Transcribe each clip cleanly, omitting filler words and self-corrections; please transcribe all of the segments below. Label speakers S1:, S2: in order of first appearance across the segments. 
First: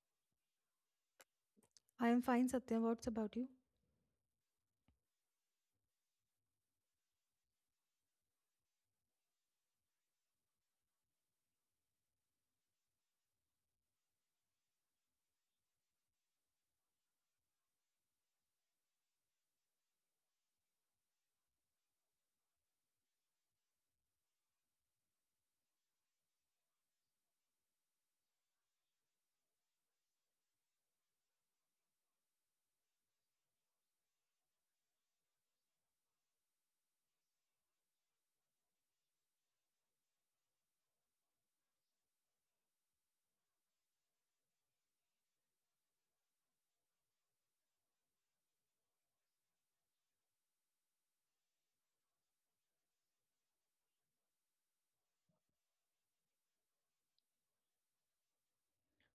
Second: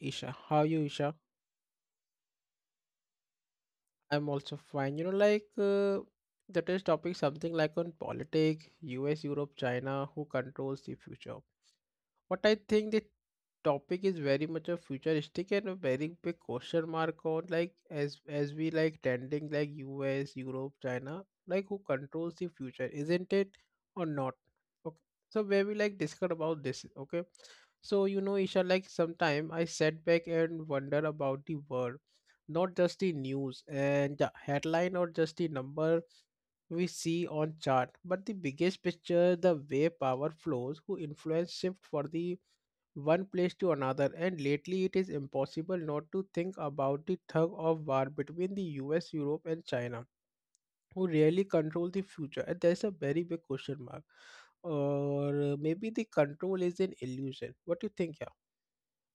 S1: Isha. How are you Isha?
S2: I am fine, Satya. What's about you?
S1: I'm also fine. The today's topic something like on politics, US, Europe, China, who controls the future. But I think the topic is very much a futuristic and a very big question mark on like as we like tending like US, Europe, China, like who controls the future, isn't it or not? Okay. So where we like discuss about this, okay? So you know, Isha, like sometime I sat back and wonder about the world, not just the news and the headline or just the number we see on chart, but the biggest picture, the way power flows, who influence shift for the one place to another, and lately it is impossible not to think about the tug of war between the US, Europe, and China, who really control the future. And there's a very big question mark. Or maybe the control is an illusion. What do you think, yeah?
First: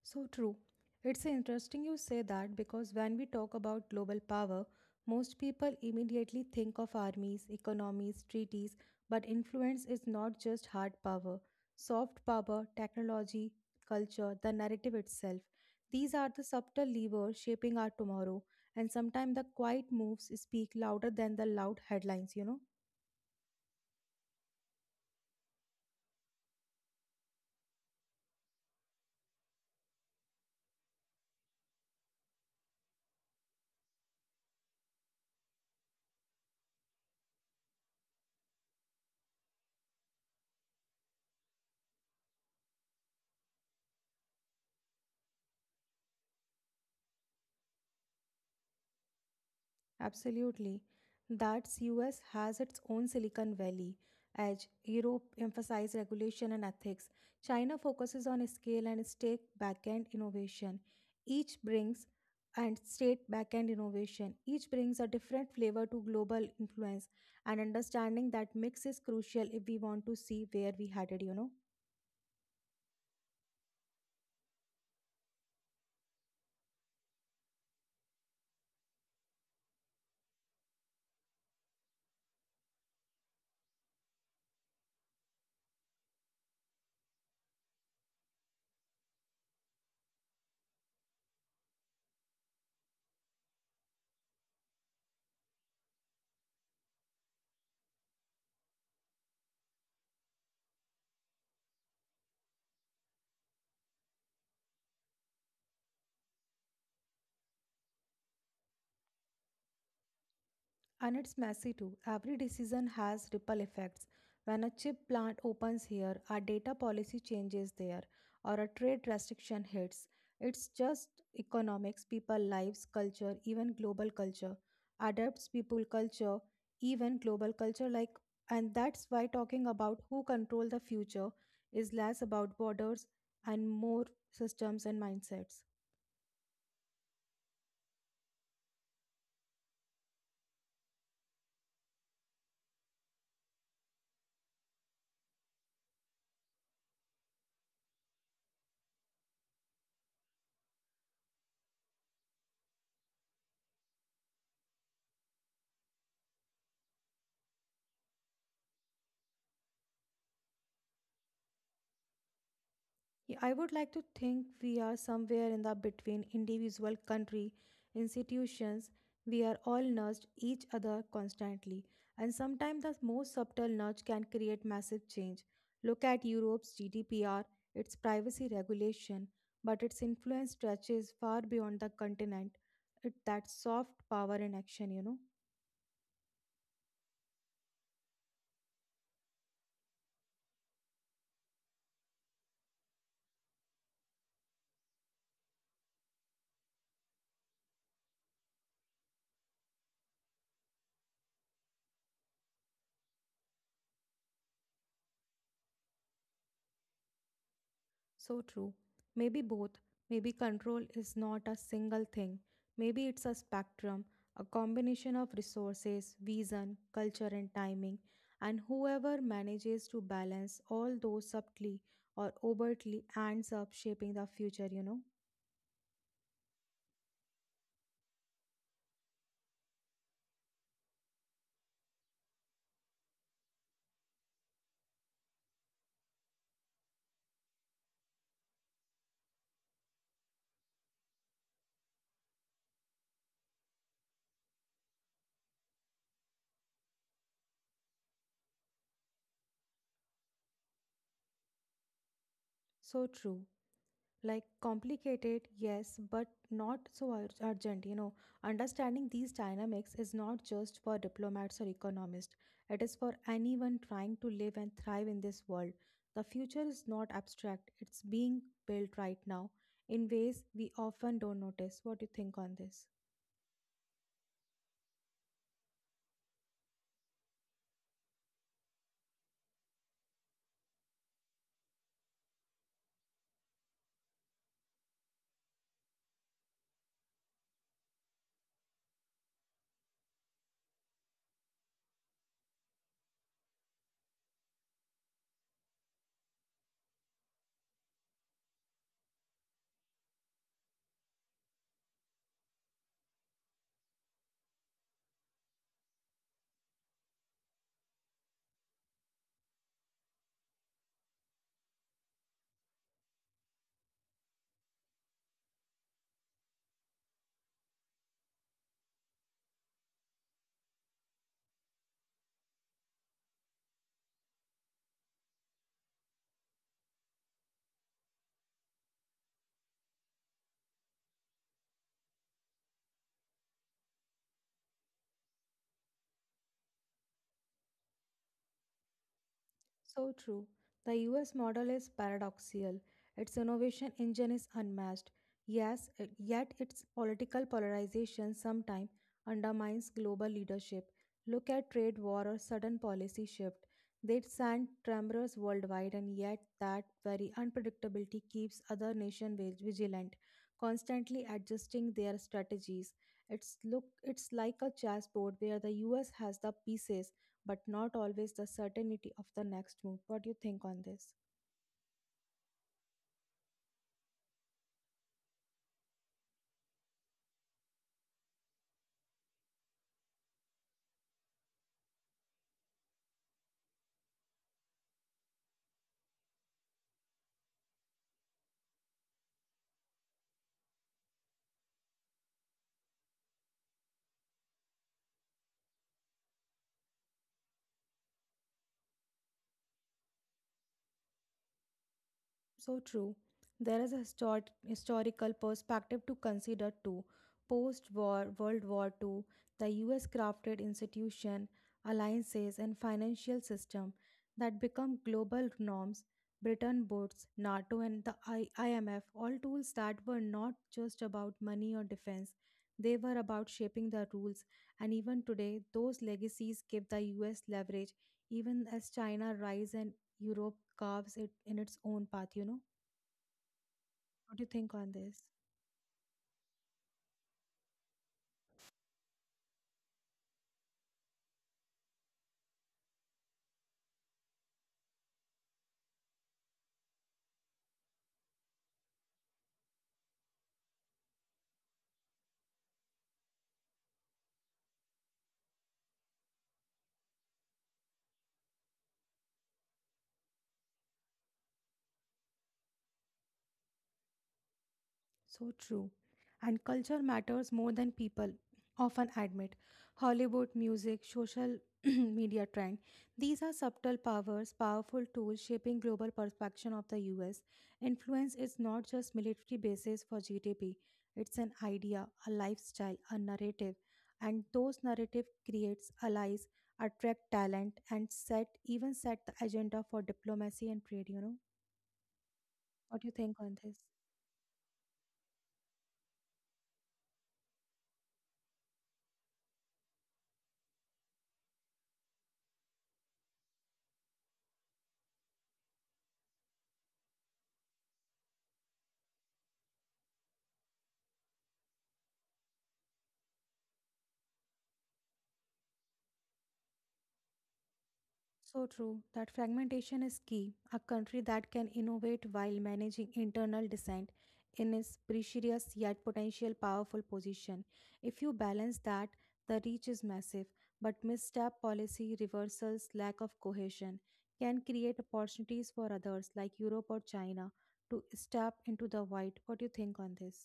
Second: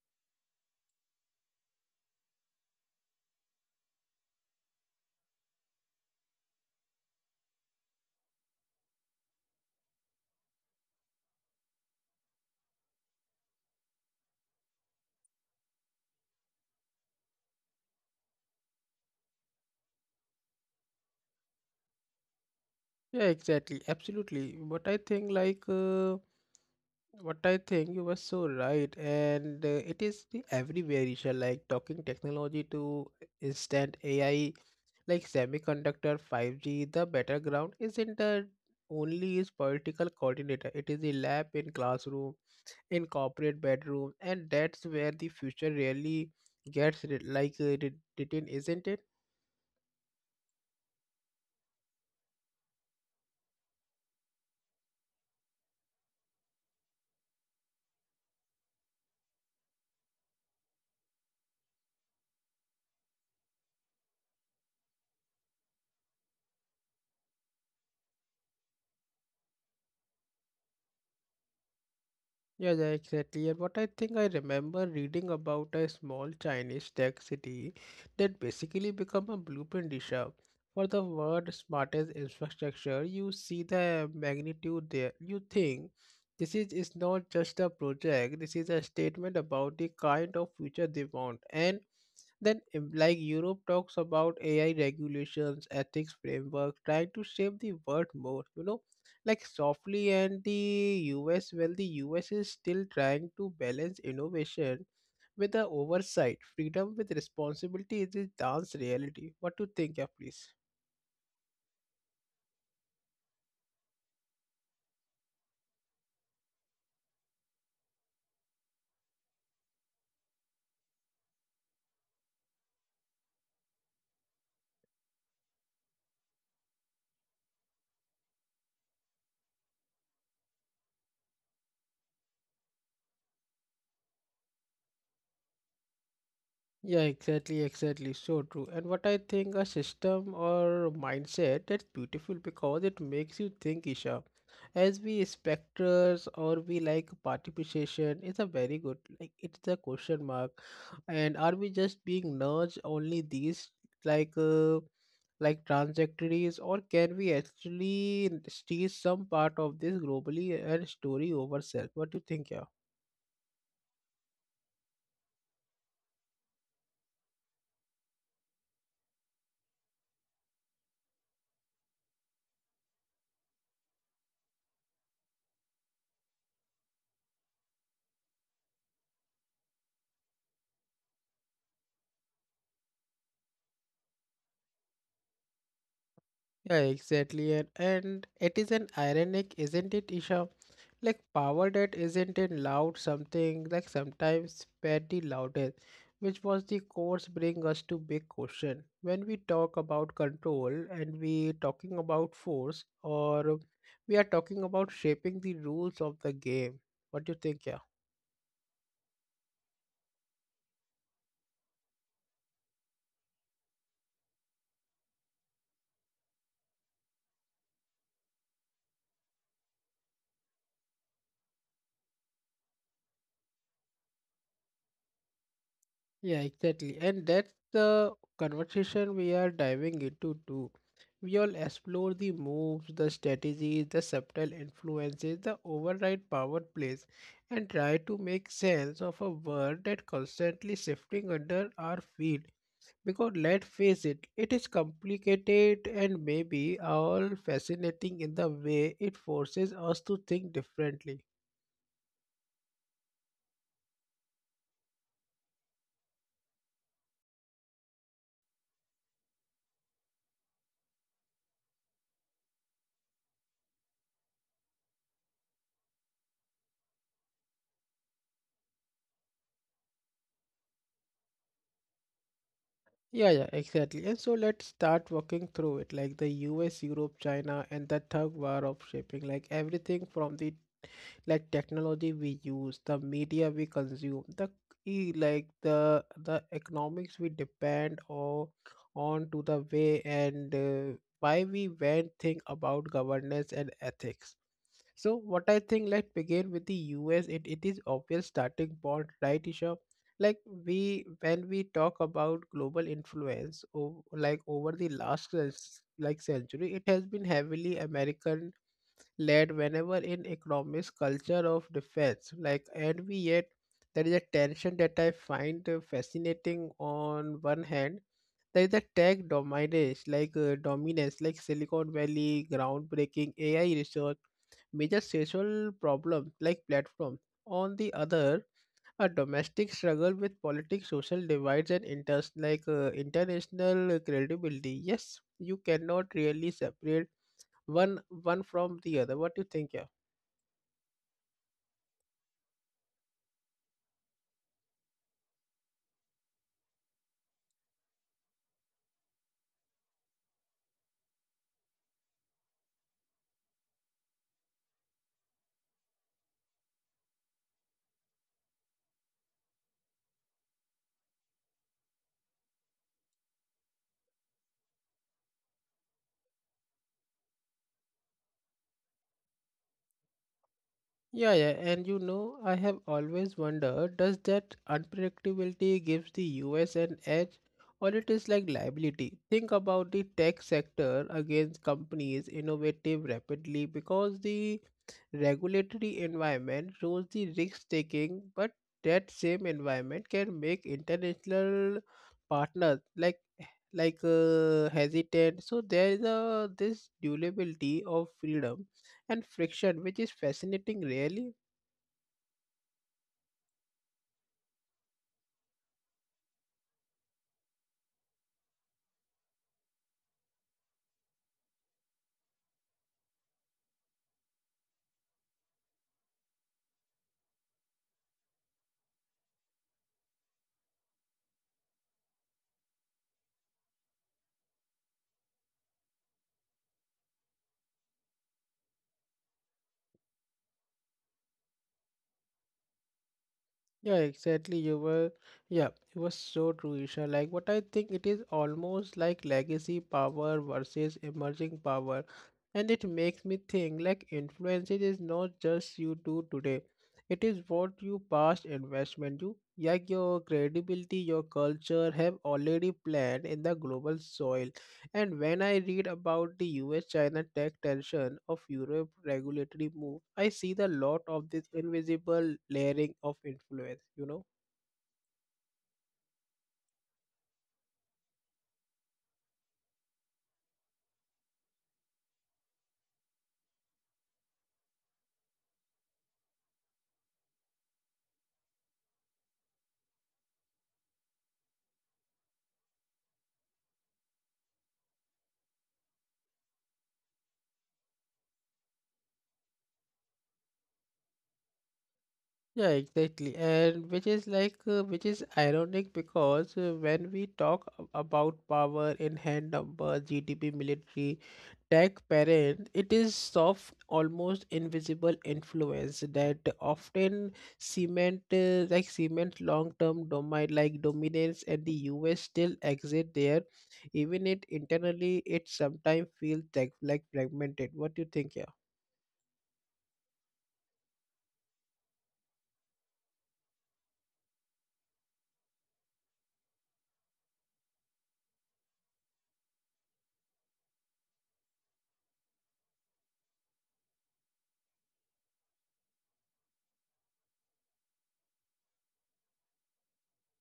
S2: So true. It's interesting you say that because when we talk about global power, most people immediately think of armies, economies, treaties, but influence is not just hard power. Soft power, technology, culture, the narrative itself. These are the subtle levers shaping our tomorrow, and sometimes the quiet moves speak louder than the loud headlines, you know?
S1: Yeah, exactly. Absolutely. What I think, what I think you were so right, and it is the everywhere issue, like talking technology to instant AI like semiconductor 5G, the battleground isn't the only is political coordinator. It is a lab in classroom, in corporate bedroom, and that's where the future really gets re- written, isn't it?
S2: Absolutely. That's US has its own Silicon Valley edge. Europe emphasizes regulation and ethics. China focuses on scale and state backend innovation. Each brings Each brings a different flavor to global influence and understanding that mix is crucial if we want to see where we headed, you know.
S1: Yeah, exactly. And what I think I remember reading about a small Chinese tech city that basically become a blueprint dish for the world's smartest infrastructure. You see the magnitude there. You think is not just a project, this is a statement about the kind of future they want. And then like europe talks about ai regulations ethics framework trying to shape the world more you know like softly and the US well the US is still trying to balance innovation with the oversight freedom with responsibility is the dance reality what to think yeah, please.
S2: And it's messy too. Every decision has ripple effects. When a chip plant opens here, a data policy changes there, or a trade restriction hits. It's just economics, people, lives, culture, even global culture. Adapts people culture, even global culture like And that's why talking about who control the future is less about borders and more systems and mindsets.
S1: Yeah, exactly. So true. And what I think a system or mindset that's beautiful because it makes you think, Isha. As we specters or we like participation is a very good like it's a question mark. And are we just being nudged only these like uh, like trajectories or can we actually steal some part of this globally and story over self? What do you think, yeah?
S2: Yeah, I would like to think we are somewhere in the between individual country institutions. We are all nudged each other constantly, and sometimes the most subtle nudge can create massive change. Look at Europe's GDPR, its privacy regulation, but its influence stretches far beyond the continent. It that soft power in action, you know.
S1: Yeah, exactly. And it is an ironic, isn't it, Isha? Like power that isn't in loud something, like sometimes petty loudest, which was the course bring us to big question. When we talk about control and we talking about force or we are talking about shaping the rules of the game. What do you think, yeah?
S2: So true. Maybe both. Maybe control is not a single thing. Maybe it's a spectrum, a combination of resources, vision, culture, and timing. And whoever manages to balance all those subtly or overtly ends up shaping the future, you know.
S1: Yeah, exactly. And that's the conversation we are diving into too. We all explore the moves, the strategies, the subtle influences, the override power plays, and try to make sense of a world that constantly shifting under our feet. Because let's face it, it is complicated and maybe all fascinating in the way it forces us to think differently.
S2: So true. Like complicated, yes, but not so urgent, you know. Understanding these dynamics is not just for diplomats or economists, it is for anyone trying to live and thrive in this world. The future is not abstract, it's being built right now in ways we often don't notice. What do you think on this?
S1: Yeah, exactly. And so let's start walking through it, like the US, Europe, China, and the thug war of shaping, like everything from the like technology we use, the media we consume, the the economics we depend on to the way and why we went think about governance and ethics. So what I think, let's begin with the US. It is obvious starting point, right, Isha? Like we when we talk about global influence, over the last cen- like century, it has been heavily American led. Whenever in economics, culture of defense, like and we yet there is a tension that I find fascinating. On one hand there's a tech dominance, like Silicon Valley, groundbreaking AI research, major social problem like platform. On the other, a domestic struggle with politics, social divides, and interest international credibility. Yes, you cannot really separate one from the other. What do you think? Yeah?
S2: So true. The US model is paradoxical. Its innovation engine is unmatched. Yes, yet its political polarization sometimes undermines global leadership. Look at trade war or sudden policy shift. They send tremors worldwide, and yet that very unpredictability keeps other nations vigilant, constantly adjusting their strategies. It's like a chessboard where the US has the pieces but not always the certainty of the next move. What do you think on this?
S1: Yeah, and you know, I have always wondered, does that unpredictability gives the US an edge or it is like liability? Think about the tech sector against companies innovative rapidly because the regulatory environment rules the risk taking, but that same environment can make international partners like hesitant. So there is a this durability of freedom and friction, which is fascinating, really.
S2: So true. There is a historical perspective to consider too. Post war, World War Two, the US crafted institution, alliances, and financial system that become global norms. Britain, Woods, NATO, and the IMF, all tools that were not just about money or defense. They were about shaping the rules. And even today, those legacies give the US leverage, even as China rise and Europe carves it in its own path, you know?
S1: Yeah,
S2: What do you
S1: exactly.
S2: think on this?
S1: Yeah, you were so true, Isha. Like, what I think it is almost like legacy power versus emerging power. And it makes me think like influence is not just you do today, it is what you past investment you, like your credibility, your culture have already planned in the global soil. And when I read about the US China tech tension of Europe regulatory move, I see the lot of this invisible layering of influence, you know.
S2: So true. And culture matters more than people often admit. Hollywood, music, social media trend. These are subtle powers, powerful tools shaping global perception of the US. Influence is not just military basis for GDP. It's an idea, a lifestyle, a narrative. And those narrative creates allies, attract talent, and set even set the agenda for diplomacy and trade, you know.
S1: Yeah,
S2: What do you
S1: exactly.
S2: think on this?
S1: And which is like, which is ironic because when we talk about power in hand number, GDP, military, tech, parent, it is soft, almost invisible influence that often cement long-term domain, like dominance, and the US still exist there, even it internally, it sometimes feels like fragmented. What do you think? Yeah.
S2: So true, that fragmentation is key. A country that can innovate while managing internal dissent in its precarious yet potential powerful position. If you balance that, the reach is massive, but misstep policy reversals, lack of cohesion can create opportunities for others like Europe or China to step into the void. What do you think on this?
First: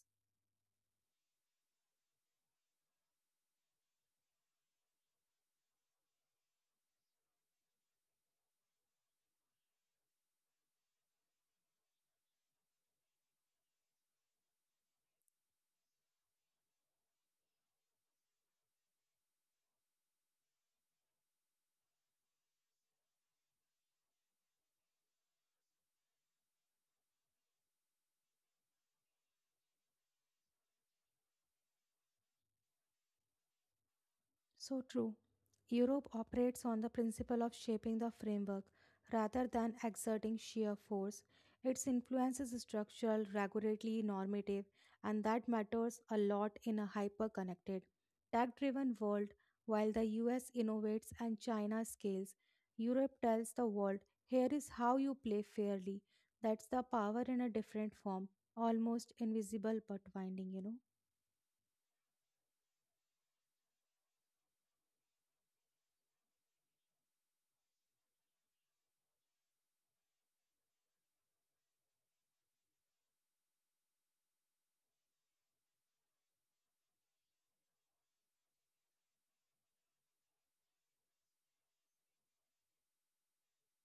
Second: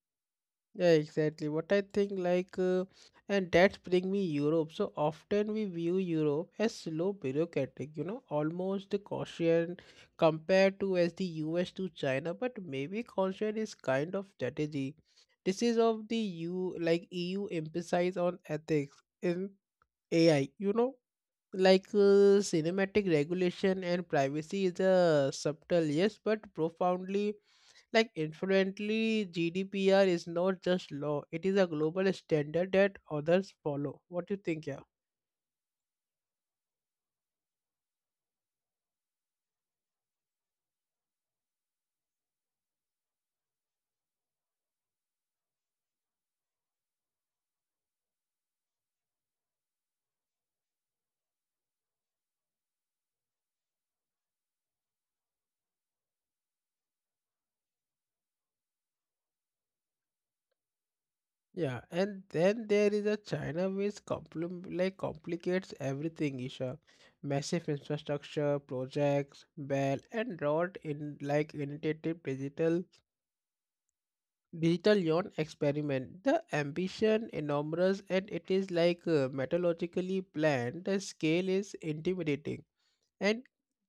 S1: Yeah, exactly. What I think, and that's bring me Europe. So often we view Europe as slow, bureaucratic, you know, almost the caution compared to as the US to China. But maybe caution is kind of strategy. This is of the U like EU emphasize on ethics in AI. You know, cinematic regulation and privacy is a subtle yes, but profoundly like influently, GDPR is not just law; it is a global standard that others follow. What do you think, yeah?
S2: So true. Europe operates on the principle of shaping the framework rather than exerting sheer force. Its influence is structural, regulatory, normative, and that matters a lot in a hyper connected, tech driven world. While the US innovates and China scales, Europe tells the world, here is how you play fairly. That's the power in a different form, almost invisible but winding, you know.
S1: Yeah, and then there is a China which complicates everything, Isha. Massive infrastructure projects, bell and rod in like initiative digital yuan experiment. The ambition enormous and it is methodologically planned. The scale is intimidating. And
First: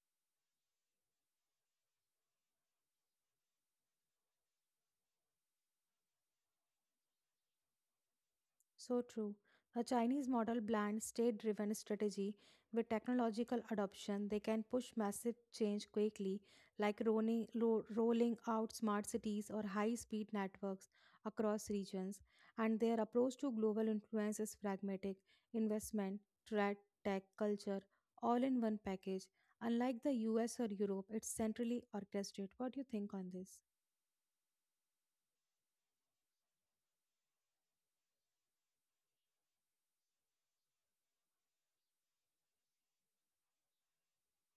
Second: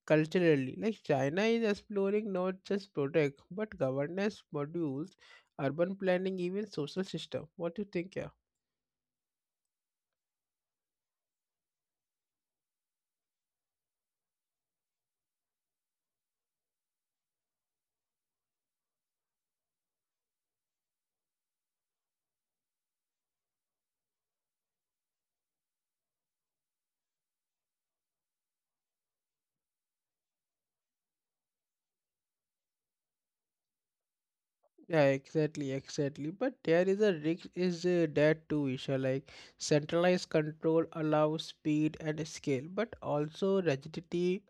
S1: culturally, like China is exploring not just product but governance modules, urban planning, even social system. What do you think? Yeah,
S2: So true. The Chinese model blends state driven strategy with technological adoption. They can push massive change quickly, like rolling out smart cities or high speed networks across regions. And their approach to global influence is pragmatic investment, trade, tech, culture, all in one package. Unlike the US or Europe, it's centrally orchestrated. What do you think on this?
S1: yeah, exactly, exactly. But there is a risk is that too, Isha. Like centralized control allows speed and scale, but also rigidity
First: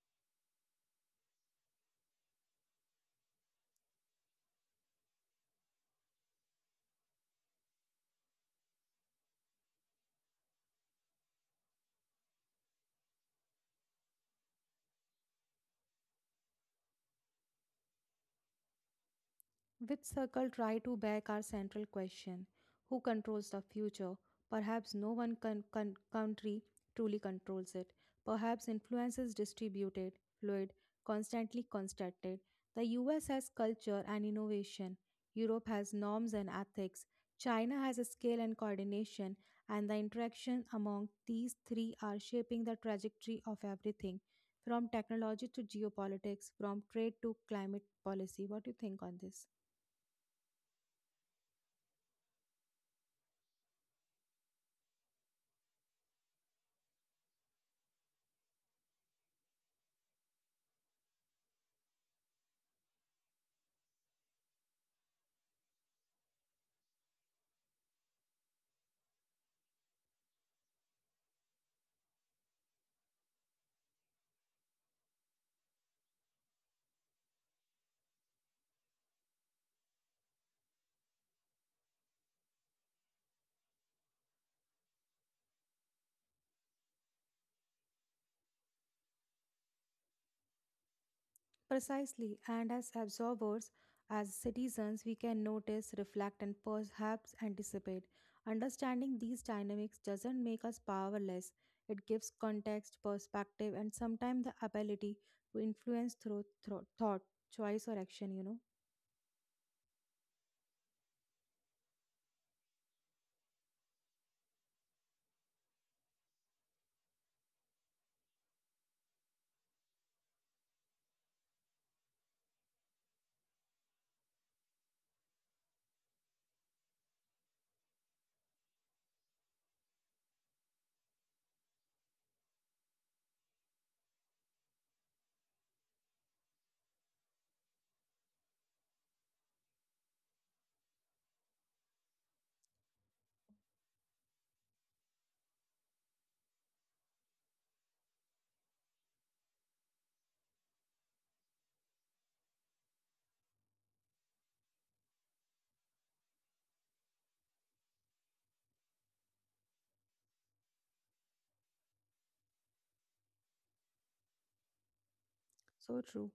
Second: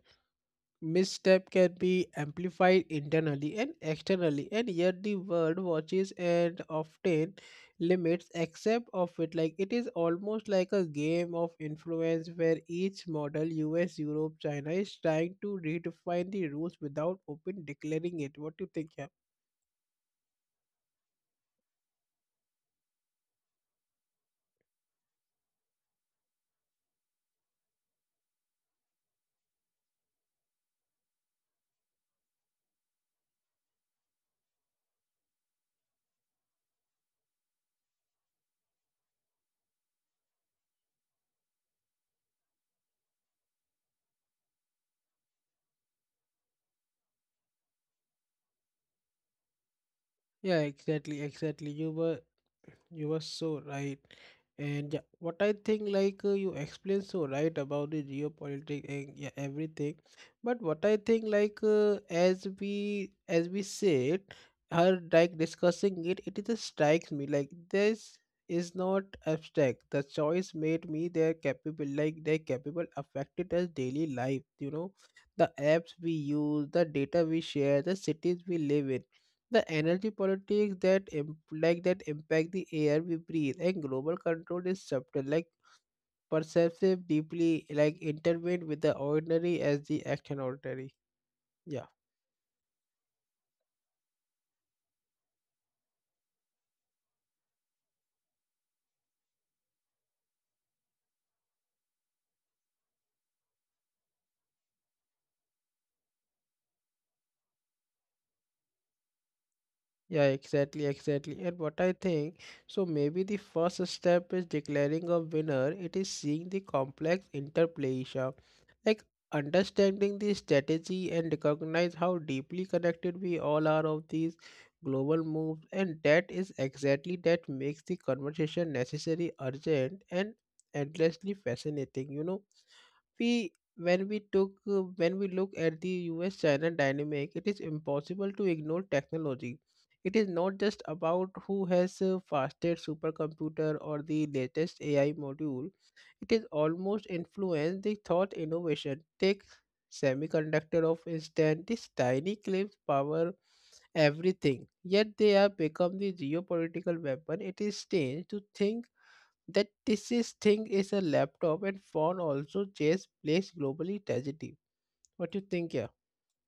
S1: misstep can be amplified internally and externally and yet the world watches and often limits accept of it like it is almost like a game of influence where each model us europe china is trying to redefine the rules without open declaring it what do you think yeah
S2: Which circle try to back our central question, who controls the future? Perhaps no one country truly controls it. Perhaps influence is distributed, fluid, constantly constructed. The US has culture and innovation, Europe has norms and ethics, China has a scale and coordination, and the interaction among these three are shaping the trajectory of everything from technology to geopolitics, from trade to climate policy. What do you think on this?
S1: yeah exactly exactly you were so right. And yeah, what I think, you explained so right about the geopolitics and yeah, everything. But what I think, as we said, her like discussing it, it just strikes me like this is not abstract. The choice made me they're capable, affected us daily life. You know, the apps we use, the data we share, the cities we live in the energy politics that that impact the air we breathe and global control is subtle, like perceptive, deeply like intertwined with the ordinary as the action ordinary. Yeah.
S2: Precisely, and as observers, as citizens, we can notice, reflect, and perhaps anticipate. Understanding these dynamics doesn't make us powerless, it gives context, perspective, and sometimes the ability to influence through thought, choice, or action, you know.
S1: Yeah, exactly, exactly. And what I think, so maybe the first step is declaring a winner. It is seeing the complex interplay, Isha. Like understanding the strategy and recognize how deeply connected we all are of these global moves. And that is exactly that makes the conversation necessary, urgent, and endlessly fascinating, you know. We when we took uh, when we look at the US China dynamic, it is impossible to ignore technology. It is not just about who has fastest supercomputer or the latest AI module. It is almost influenced the thought innovation. Take semiconductor of instant, these tiny clips power everything. Yet they have become the geopolitical weapon. It is strange to think that this is a laptop and phone also just plays globally tragedy. What you think, yeah?
S2: So true.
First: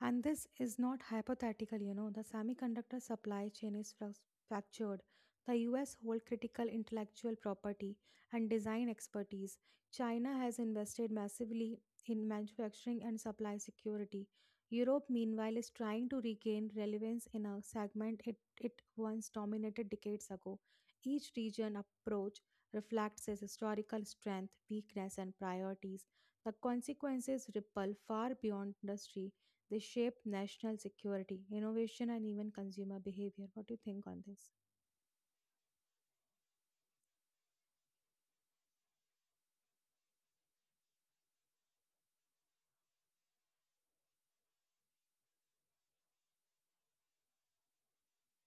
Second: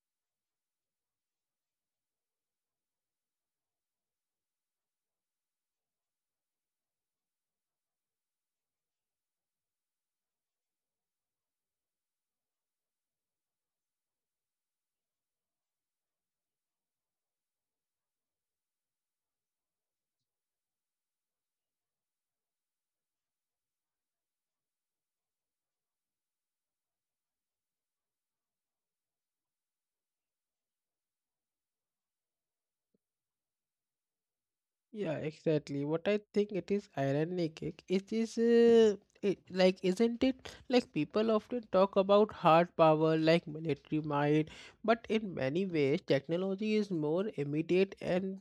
S2: And this is not hypothetical, you know. The semiconductor supply chain is fractured. The US hold critical intellectual property and design expertise. China has invested massively in manufacturing and supply security. Europe, meanwhile, is trying to regain relevance in a segment it once dominated decades ago. Each region approach reflects its historical strength, weakness, and priorities. The consequences ripple far beyond industry, they shape national security, innovation, and even consumer behavior. What do you think on this?
S1: Yeah, exactly. What I think it is ironic. Like isn't it like people often talk about hard power like military might, but in many ways technology is more immediate and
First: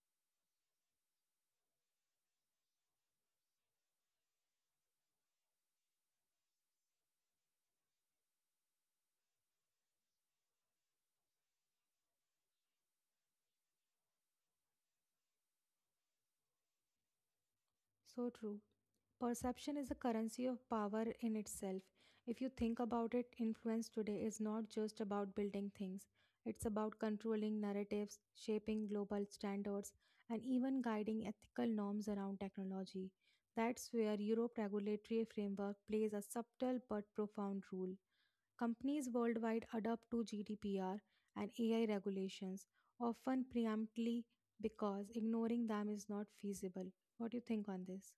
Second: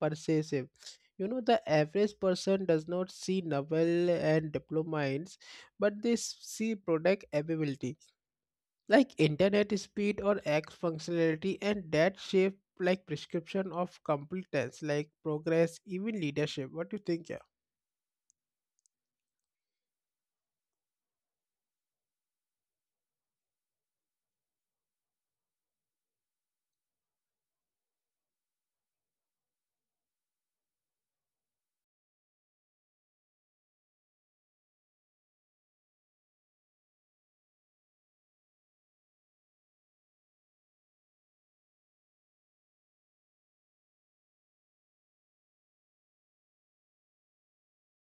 S1: pervasive. You know, the average person does not see novel and diplomines, but they see product availability like internet speed or x functionality and that shape like prescription of competence like progress even leadership what do you think yeah?
S2: So true. Perception is a currency of power in itself. If you think about it, influence today is not just about building things, it's about controlling narratives, shaping global standards, and even guiding ethical norms around technology. That's where Europe regulatory framework plays a subtle but profound role. Companies worldwide adapt to GDPR and AI regulations, often preemptively because ignoring them is not feasible. What do you think on this?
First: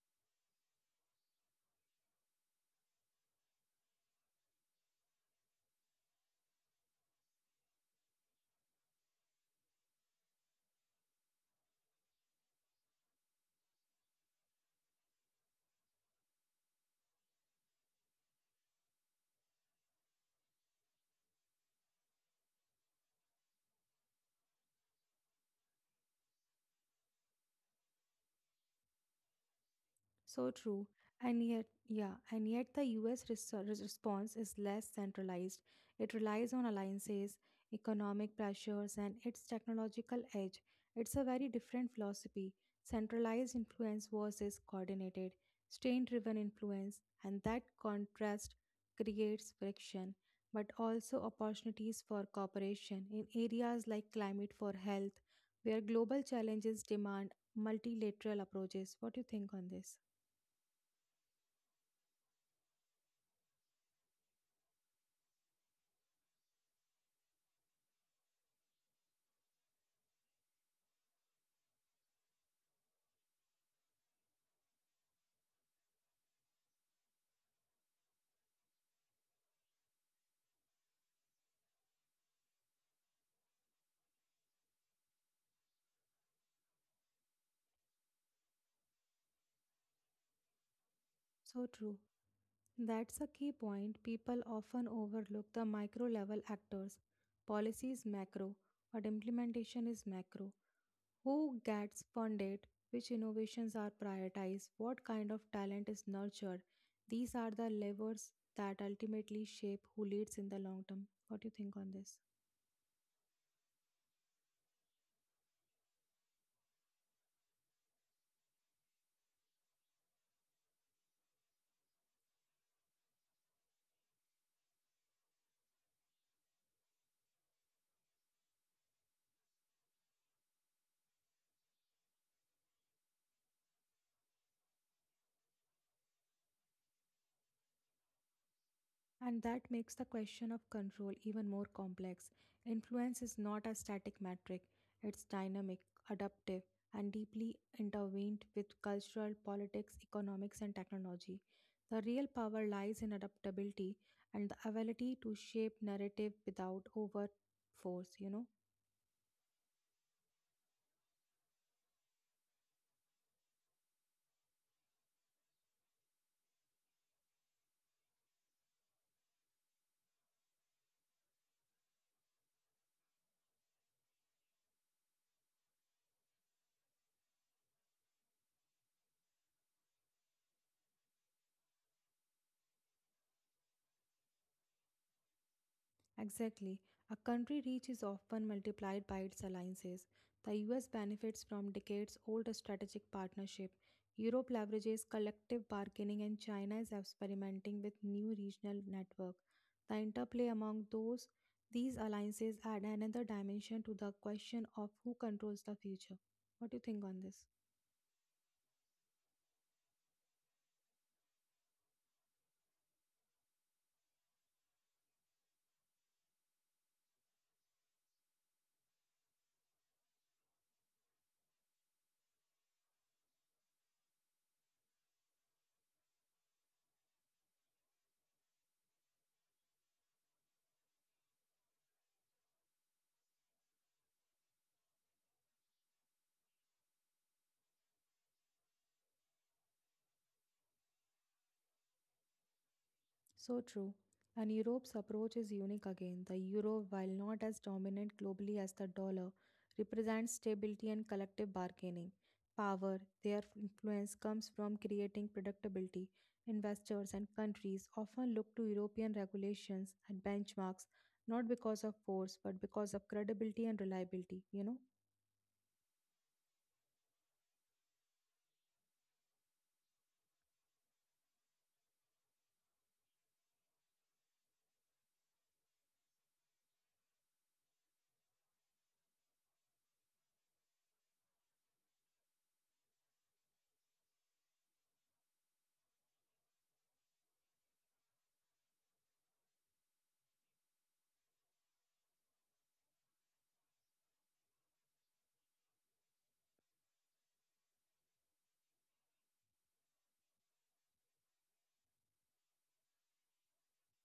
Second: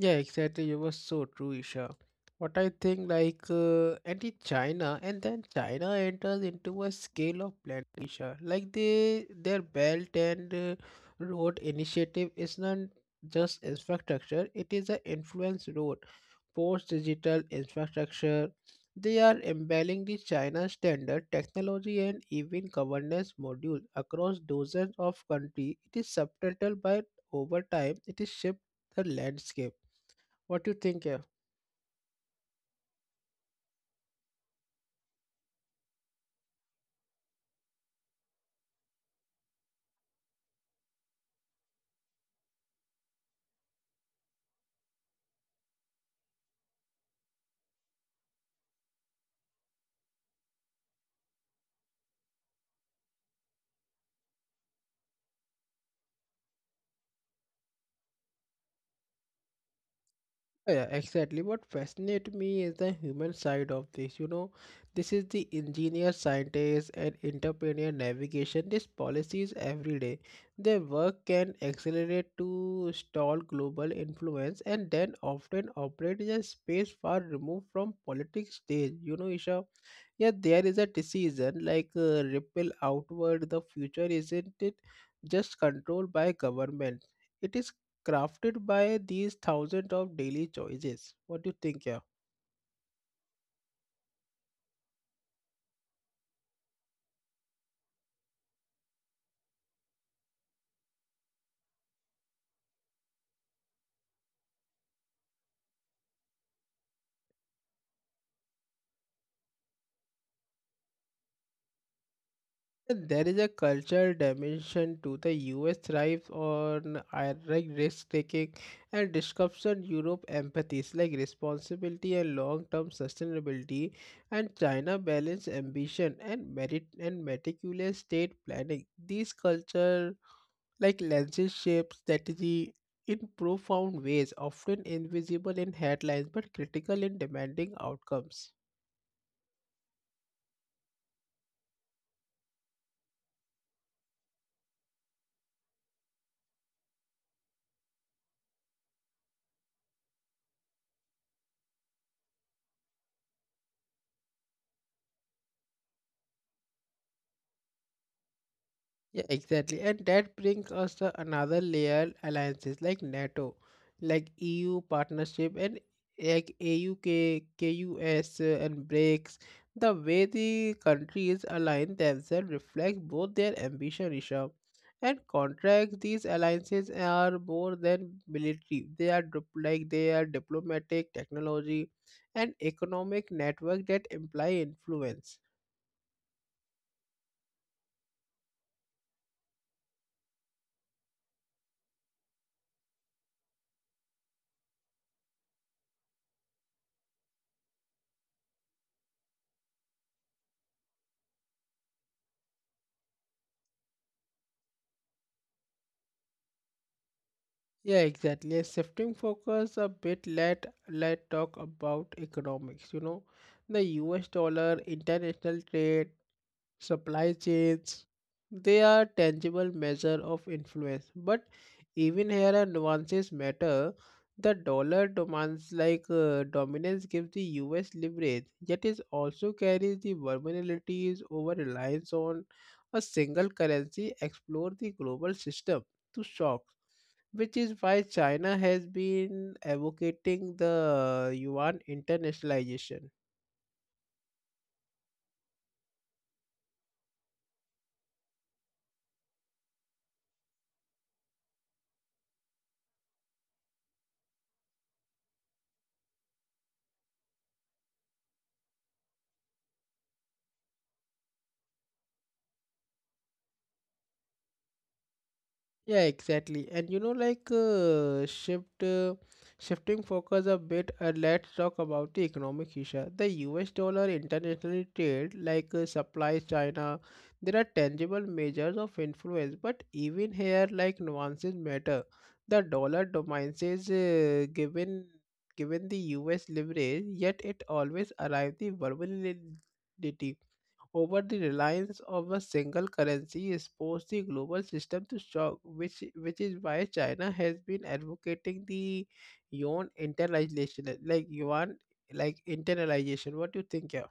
S1: Yeah, exactly. You were so true, Isha. What I think, anti-China, and then China enters into a scale of plan, Isha. Like, their Belt and Road initiative is not just infrastructure, it is an influence road, post digital infrastructure. They are embedding the China standard technology and even governance module across dozens of countries. It is subtitled by over time, it is shaped the landscape.
S2: So
S1: What do you
S2: true.
S1: think? Yeah,
S2: And yet, yeah, and yet the US response is less centralized. It relies on alliances, economic pressures, and its technological edge. It's a very different philosophy, centralized influence versus coordinated, strain driven influence, and that contrast creates friction, but also opportunities for cooperation in areas like climate for health, where global challenges demand multilateral approaches. What do you think on this?
S1: yeah, Exactly. What fascinates me is the human side of this. You know, this is the engineer, scientist, and entrepreneur navigation. These policies every day. Their work can accelerate to stall global influence, and then often operate in a space far removed from politics stage. You know, Isha. Yeah, there is a decision like ripple outward. The future isn't it just controlled by government? It is crafted by these thousands of daily choices. What do you
S2: So
S1: think here?
S2: true. That's a key point. People often overlook the micro level actors. Policy is macro, but implementation is macro. Who gets funded? Which innovations are prioritized? What kind of talent is nurtured? These are the levers that ultimately shape who leads in the long term. What do you think on this?
S1: And there is a cultural dimension to the US thrives on ironic risk taking and disruption. Europe empathies like responsibility and long term sustainability, and China balance ambition and merit and meticulous state planning. These culture like lenses shape strategy in profound ways, often invisible in headlines but critical in demanding outcomes.
S2: And that makes the question of control even more complex. Influence is not a static metric, it's dynamic, adaptive, and deeply intertwined with cultural, politics, economics, and technology. The real power lies in adaptability and the ability to shape narrative without over force, you know.
S1: Yeah, exactly. And that brings us to another layer alliances like NATO, like EU partnership, and like AUK, and BRICS. The way the countries align themselves reflects both their ambition, Rishabh, and contracts. These alliances are more than military. They are diplomatic, technology, and economic network that imply influence.
S2: Exactly. A country reach is often multiplied by its alliances. The US benefits from decades old strategic partnership. Europe leverages collective bargaining and China is experimenting with new regional network. The interplay among those these alliances add another dimension to the question of who controls the future. What do you think on this?
S1: Yeah, exactly. Shifting focus a bit, let talk about economics. You know, the U.S. dollar, international trade, supply chains, they are tangible measure of influence. But even here, are nuances matter. The dollar demands like dominance gives the U.S. leverage, yet it also carries the vulnerabilities over reliance on a single currency. Explore the global system to shock, which is why China has been advocating the yuan internationalization.
S2: So true. And Europe's approach is unique again. The euro, while not as dominant globally as the dollar, represents stability and collective bargaining power. Their influence comes from creating predictability. Investors and countries often look to European regulations and benchmarks, not because of force but because of credibility and reliability, you know.
S1: Yeah, exactly. And you know, like shifting focus a bit. Let's talk about the economic issue. The U.S. dollar internationally trade, like supplies China, there are tangible measures of influence. But even here, like nuances matter. The dollar dominates given the U.S. leverage, yet it always arrives the vulnerability over the reliance of a single currency exposed the global system to shock, which is why China has been advocating the yuan internalization, like yuan, like internalization. What do you think, yeah?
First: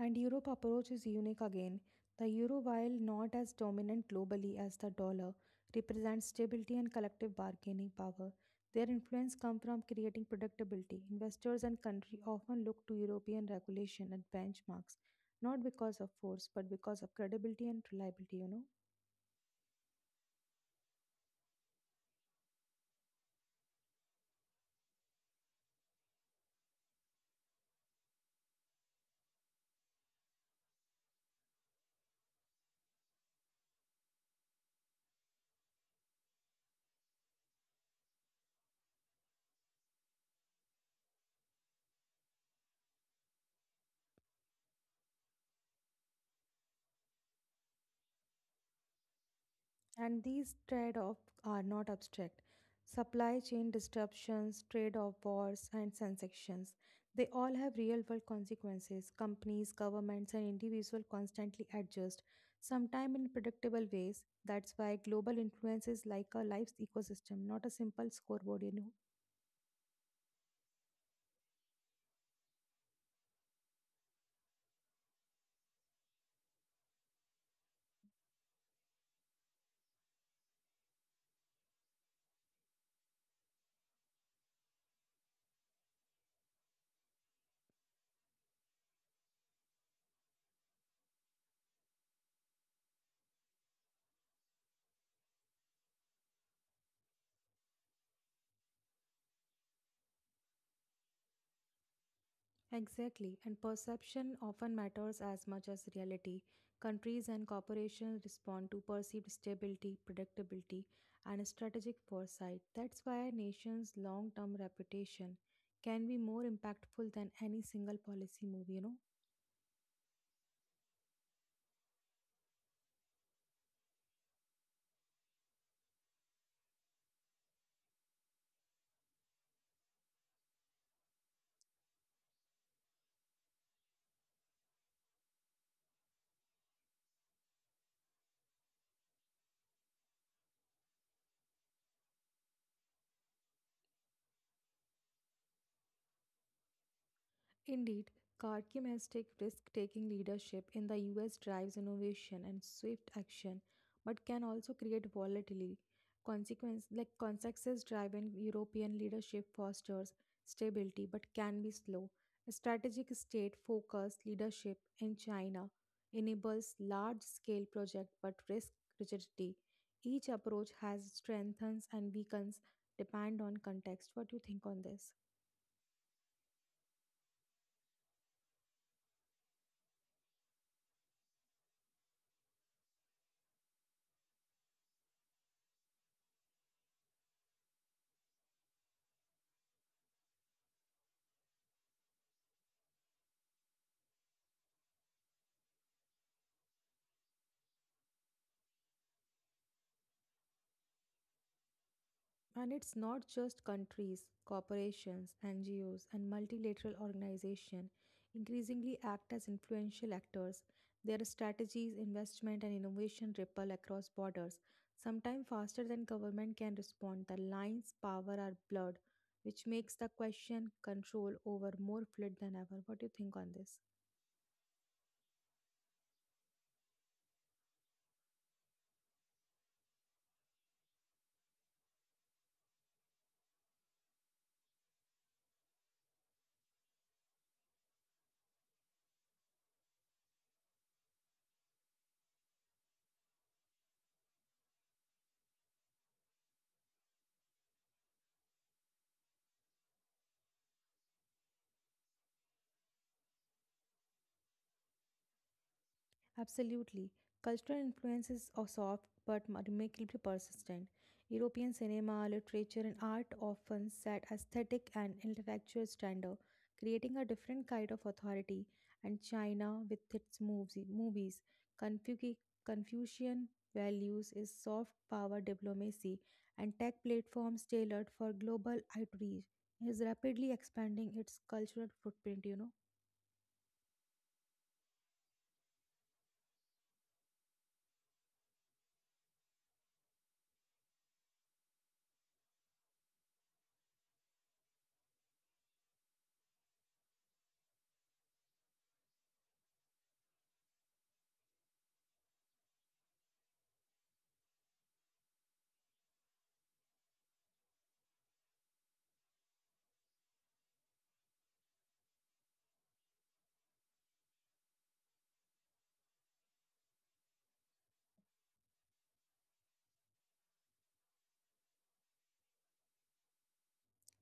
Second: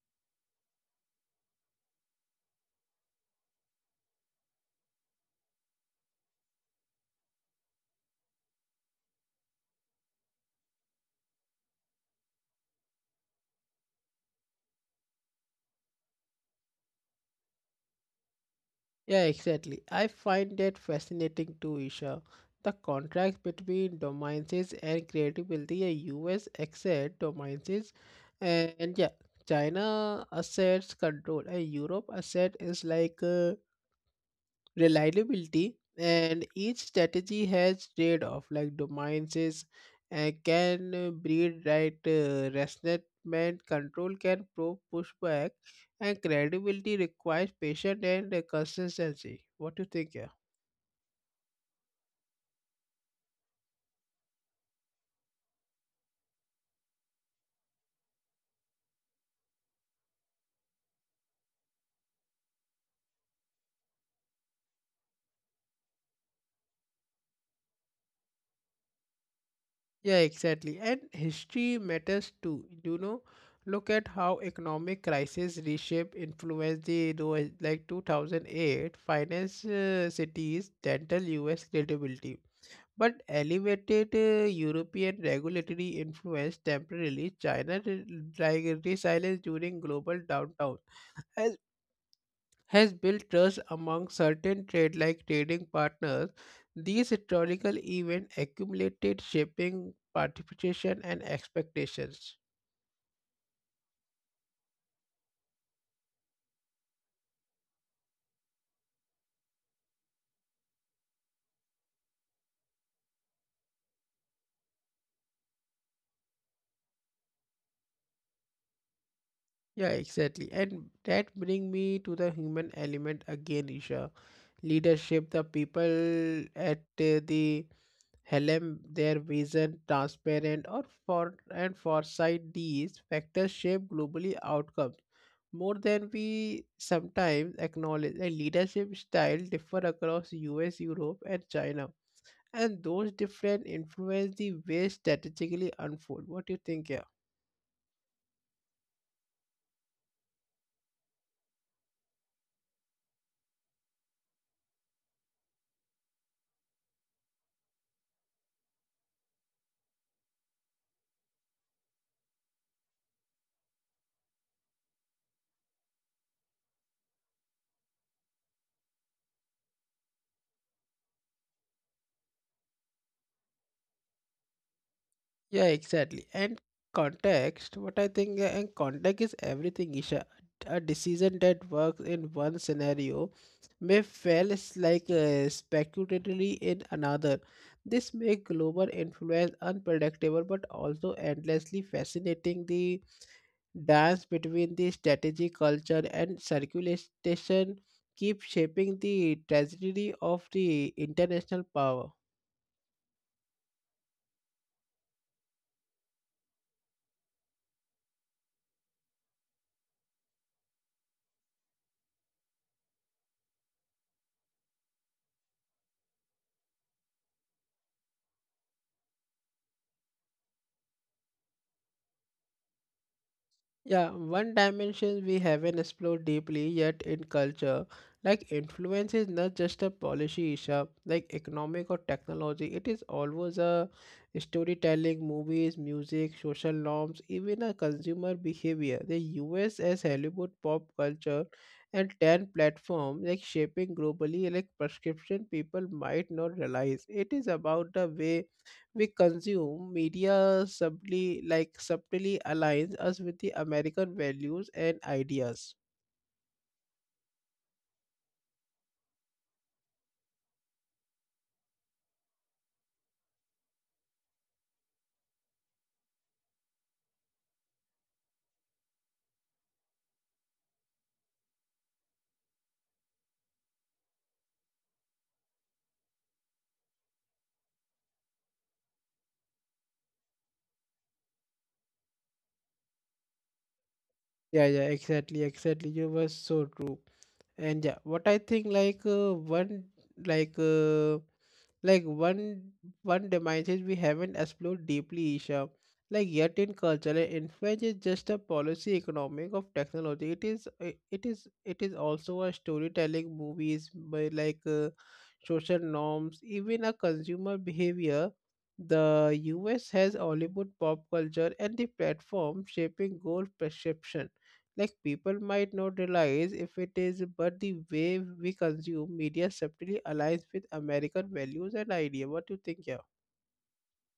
S2: And Europe approach is unique again. The euro, while not as dominant globally as the dollar, represents stability and collective bargaining power. Their influence comes from creating predictability. Investors and country often look to European regulation and benchmarks, not because of force, but because of credibility and reliability, you know.
S1: Yeah, exactly. I find that fascinating too, Isha. The contrast between dominances and creativity. A US asset dominances, and yeah, China assets control, and Europe asset is like. Reliability and each strategy has trade-off like dominances can breed right resentment control can probe pushback and credibility requires patience and consistency. What do you think,
S2: And
S1: yeah?
S2: these trade offs are not abstract. Supply chain disruptions, trade off wars, and sanctions. They all have real world consequences. Companies, governments, and individuals constantly adjust, sometimes in predictable ways. That's why global influence is like a life's ecosystem, not a simple scoreboard, you know.
S1: Yeah, exactly. And history matters too. You know, look at how economic crisis reshape influence like 2008 finance cities dental US credibility. But elevated European regulatory influence temporarily China resilience during global downturn has built trust among certain trade like trading partners. These historical events accumulated shaping participation and expectations.
S2: Exactly, and perception often matters as much as reality. Countries and corporations respond to perceived stability, predictability, and strategic foresight. That's why a nation's long term reputation can be more impactful than any single policy move, you know.
S1: Yeah, exactly. And that bring me to the human element again, Isha. Leadership, the people at the Helm, their vision, transparent or for and foresight, these factors shape globally outcomes more than we sometimes acknowledge, and leadership style differ across US, Europe, and China. And those different influence the way strategically unfold. What do you think, yeah?
S2: Indeed, Karkim risk taking leadership in the US drives innovation and swift action, but can also create volatility. Consequence like consensus driven European leadership fosters stability but can be slow. Strategic state focused leadership in China enables large scale projects but risk rigidity. Each approach has strengths and weakens depend on context. What do you think on this?
S1: Yeah, exactly. And context, what I think, and context is everything, Isha. A decision that works in one scenario may fail speculatively in another. This makes global influence unpredictable but also endlessly fascinating. The dance between the strategy, culture, and circulation keep shaping the trajectory of the international power.
S2: And it's not just countries, corporations, NGOs, and multilateral organizations increasingly act as influential actors. Their strategies, investment, and innovation ripple across borders, sometimes faster than government can respond. The lines power are blurred, which makes the question control over more fluid than ever. What do you think on this?
S1: Yeah, one dimension we haven't explored deeply yet in culture, like influence is not just a policy issue, like economic or technology. It is always a storytelling, movies, music, social norms, even a consumer behavior. The US as Hollywood pop culture and 10 platform like shaping globally like prescription people might not realize. It is about the way we consume media subtly aligns us with the American values and ideas.
S2: Absolutely. Cultural influences are soft but remarkably persistent. European cinema, literature, and art often set aesthetic and intellectual standard, creating a different kind of authority. And China, with its movies, Confuci- Confucian values is soft power diplomacy, and tech platforms tailored for global outreach is rapidly expanding its cultural footprint.
S1: Yeah, exactly. You were so true. And yeah, what I think like one like uh, like one one dimension we haven't explored deeply, isha, yet in cultural influence is just a policy economic of technology, it is I- it is also a storytelling movies by like social norms, even a consumer behavior. The us has hollywood pop culture and the platform shaping goal perception, like people might not realize if it is, but the way we consume media subtly aligns with american values and idea. What do you think, yeah?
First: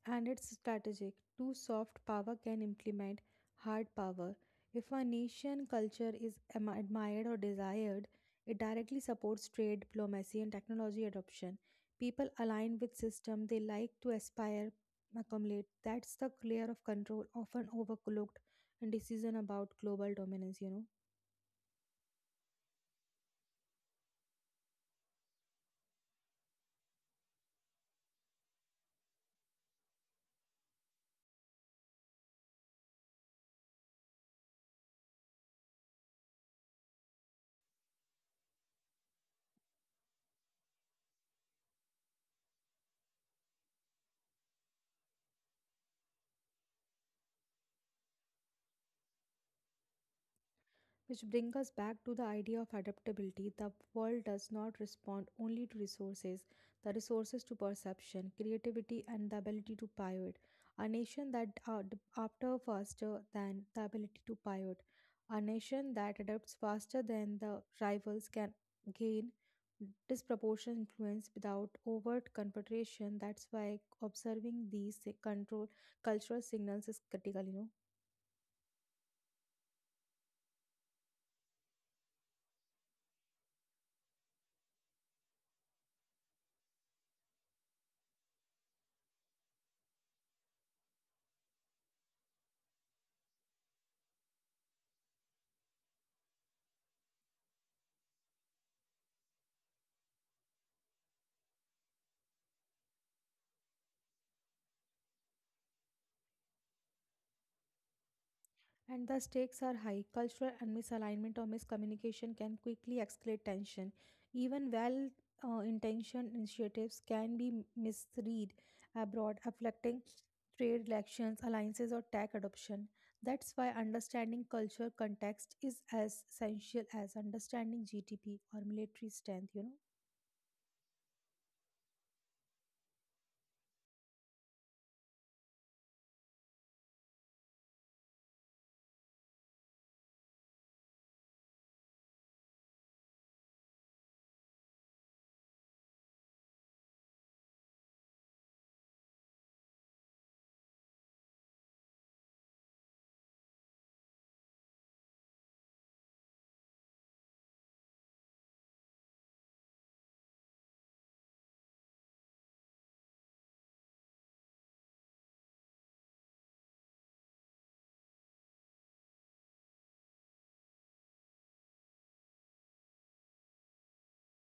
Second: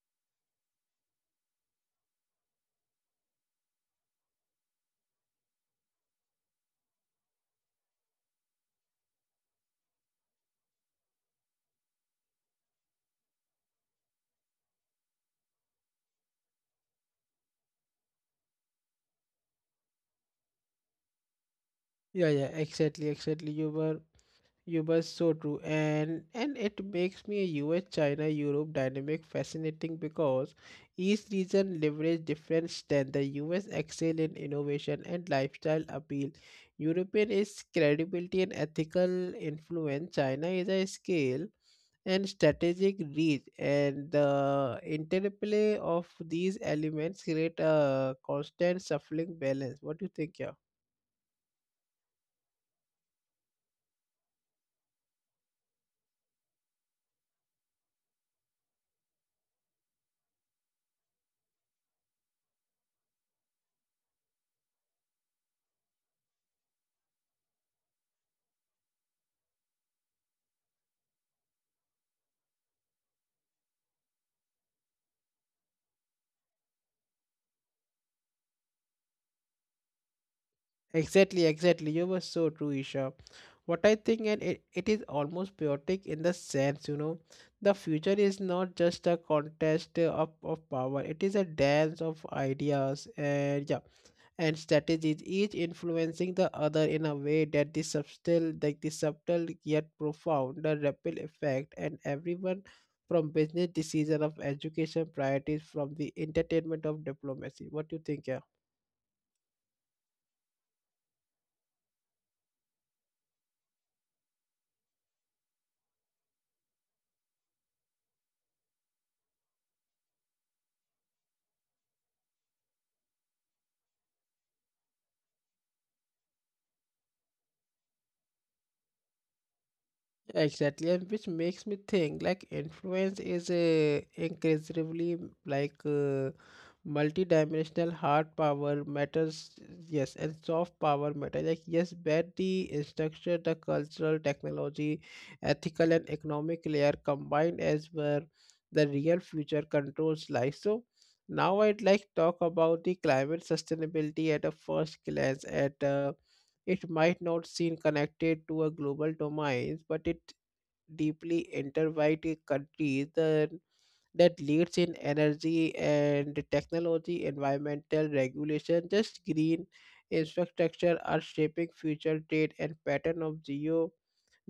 S2: And it's strategic. Too soft power can implement hard power. If a nation culture is admired or desired, it directly supports trade, diplomacy, and technology adoption. People align with system they like to aspire, accumulate. That's the layer of control often overlooked in decision about global dominance.
S1: Yeah, exactly. You must so true, and it makes me a US China Europe dynamic fascinating because each region leverage different strength. The US excel in innovation and lifestyle appeal. European is credibility and ethical influence. China is a scale and strategic reach, and the interplay of these elements create a constant shuffling balance. What do you think, yeah?
S2: Which brings us back to the idea of adaptability. The world does not respond only to resources, the resources to perception, creativity, and the ability to pivot. A nation that ad- after faster than the ability to pivot, A nation that adapts faster than the rivals can gain disproportionate influence without overt confrontation. That's why observing these si- control cultural signals is critical. You know.
S1: Exactly. You were so true, Isha. What I think, and it is almost poetic in the sense, you know, the future is not just a contest of power, it is a dance of ideas, and yeah, and strategies, each influencing the other in a way that the subtle, like the subtle yet profound, the ripple effect, and everyone from business decision of education priorities from the entertainment of diplomacy. What do you think, yeah?
S2: And the stakes are high. Cultural and misalignment or miscommunication can quickly escalate tension. Even well intentioned initiatives can be misread abroad, affecting trade relations, alliances, or tech adoption. That's why understanding culture context is as essential as understanding GDP or military strength, you know?
S1: Exactly, and which makes me think like influence is a increasingly like multi-dimensional hard power matters, yes, and soft power matter. Like yes, where the structure, the cultural, technology, ethical, and economic layer combined as where the real future controls life. So now I'd like talk about the climate sustainability at a first glance at. It might not seem connected to a global domain, but it deeply intertwined countries that leads in energy and technology, environmental regulation, just green infrastructure are shaping future trade and pattern of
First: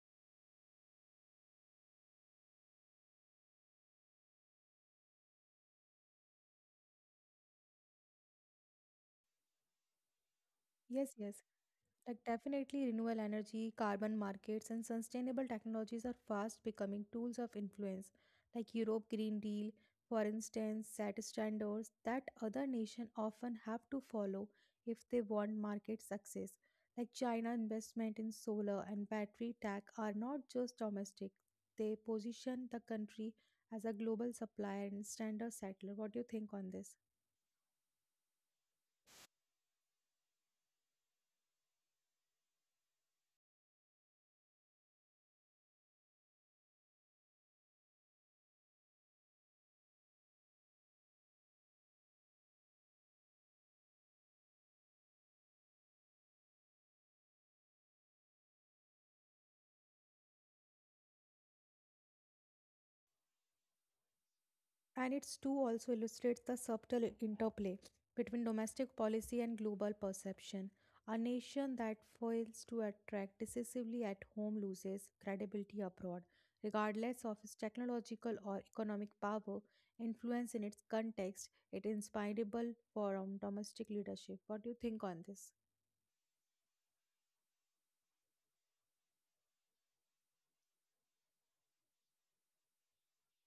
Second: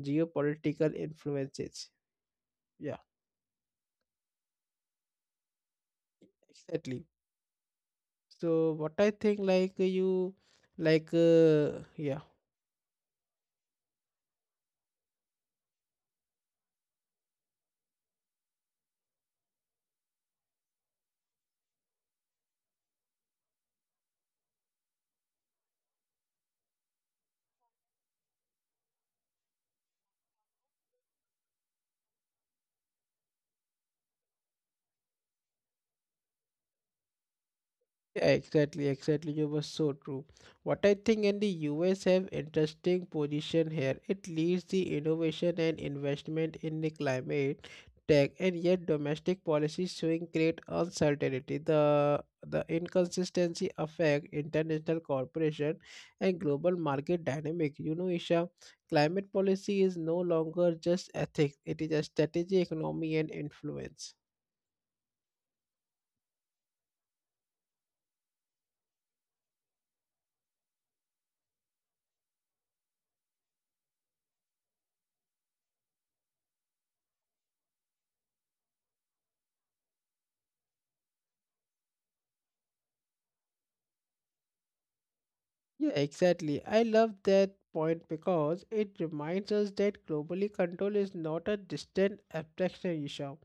S1: geopolitical influences. Yeah, exactly. So what I think like you like
S2: Yes, yes. Like
S1: yeah.
S2: definitely renewable energy, carbon markets and sustainable technologies are fast becoming tools of influence. Like Europe Green Deal, for instance, set standards that other nations often have to follow if they want market success. Like China investment in solar and battery tech are not just domestic. They position the country as a global supplier and standard settler. What do you think on this?
S1: Yeah, exactly. You were so true. What I think in the US have interesting position here. It leads the innovation and investment in the climate tech, and yet domestic policies showing great uncertainty. The inconsistency affect international cooperation and global market dynamic. You know, Isha, climate policy is no longer just ethics; it is a strategy, economy, and influence.
S2: And its too also illustrates the subtle interplay between domestic policy and global perception. A nation that fails to attract decisively at home loses credibility abroad, regardless of its technological or economic power, influence in its context, it is inspirable for domestic leadership. What do you think on this?
S1: Yeah, exactly. I love that point because it reminds us that globally control is not a distant abstraction issue.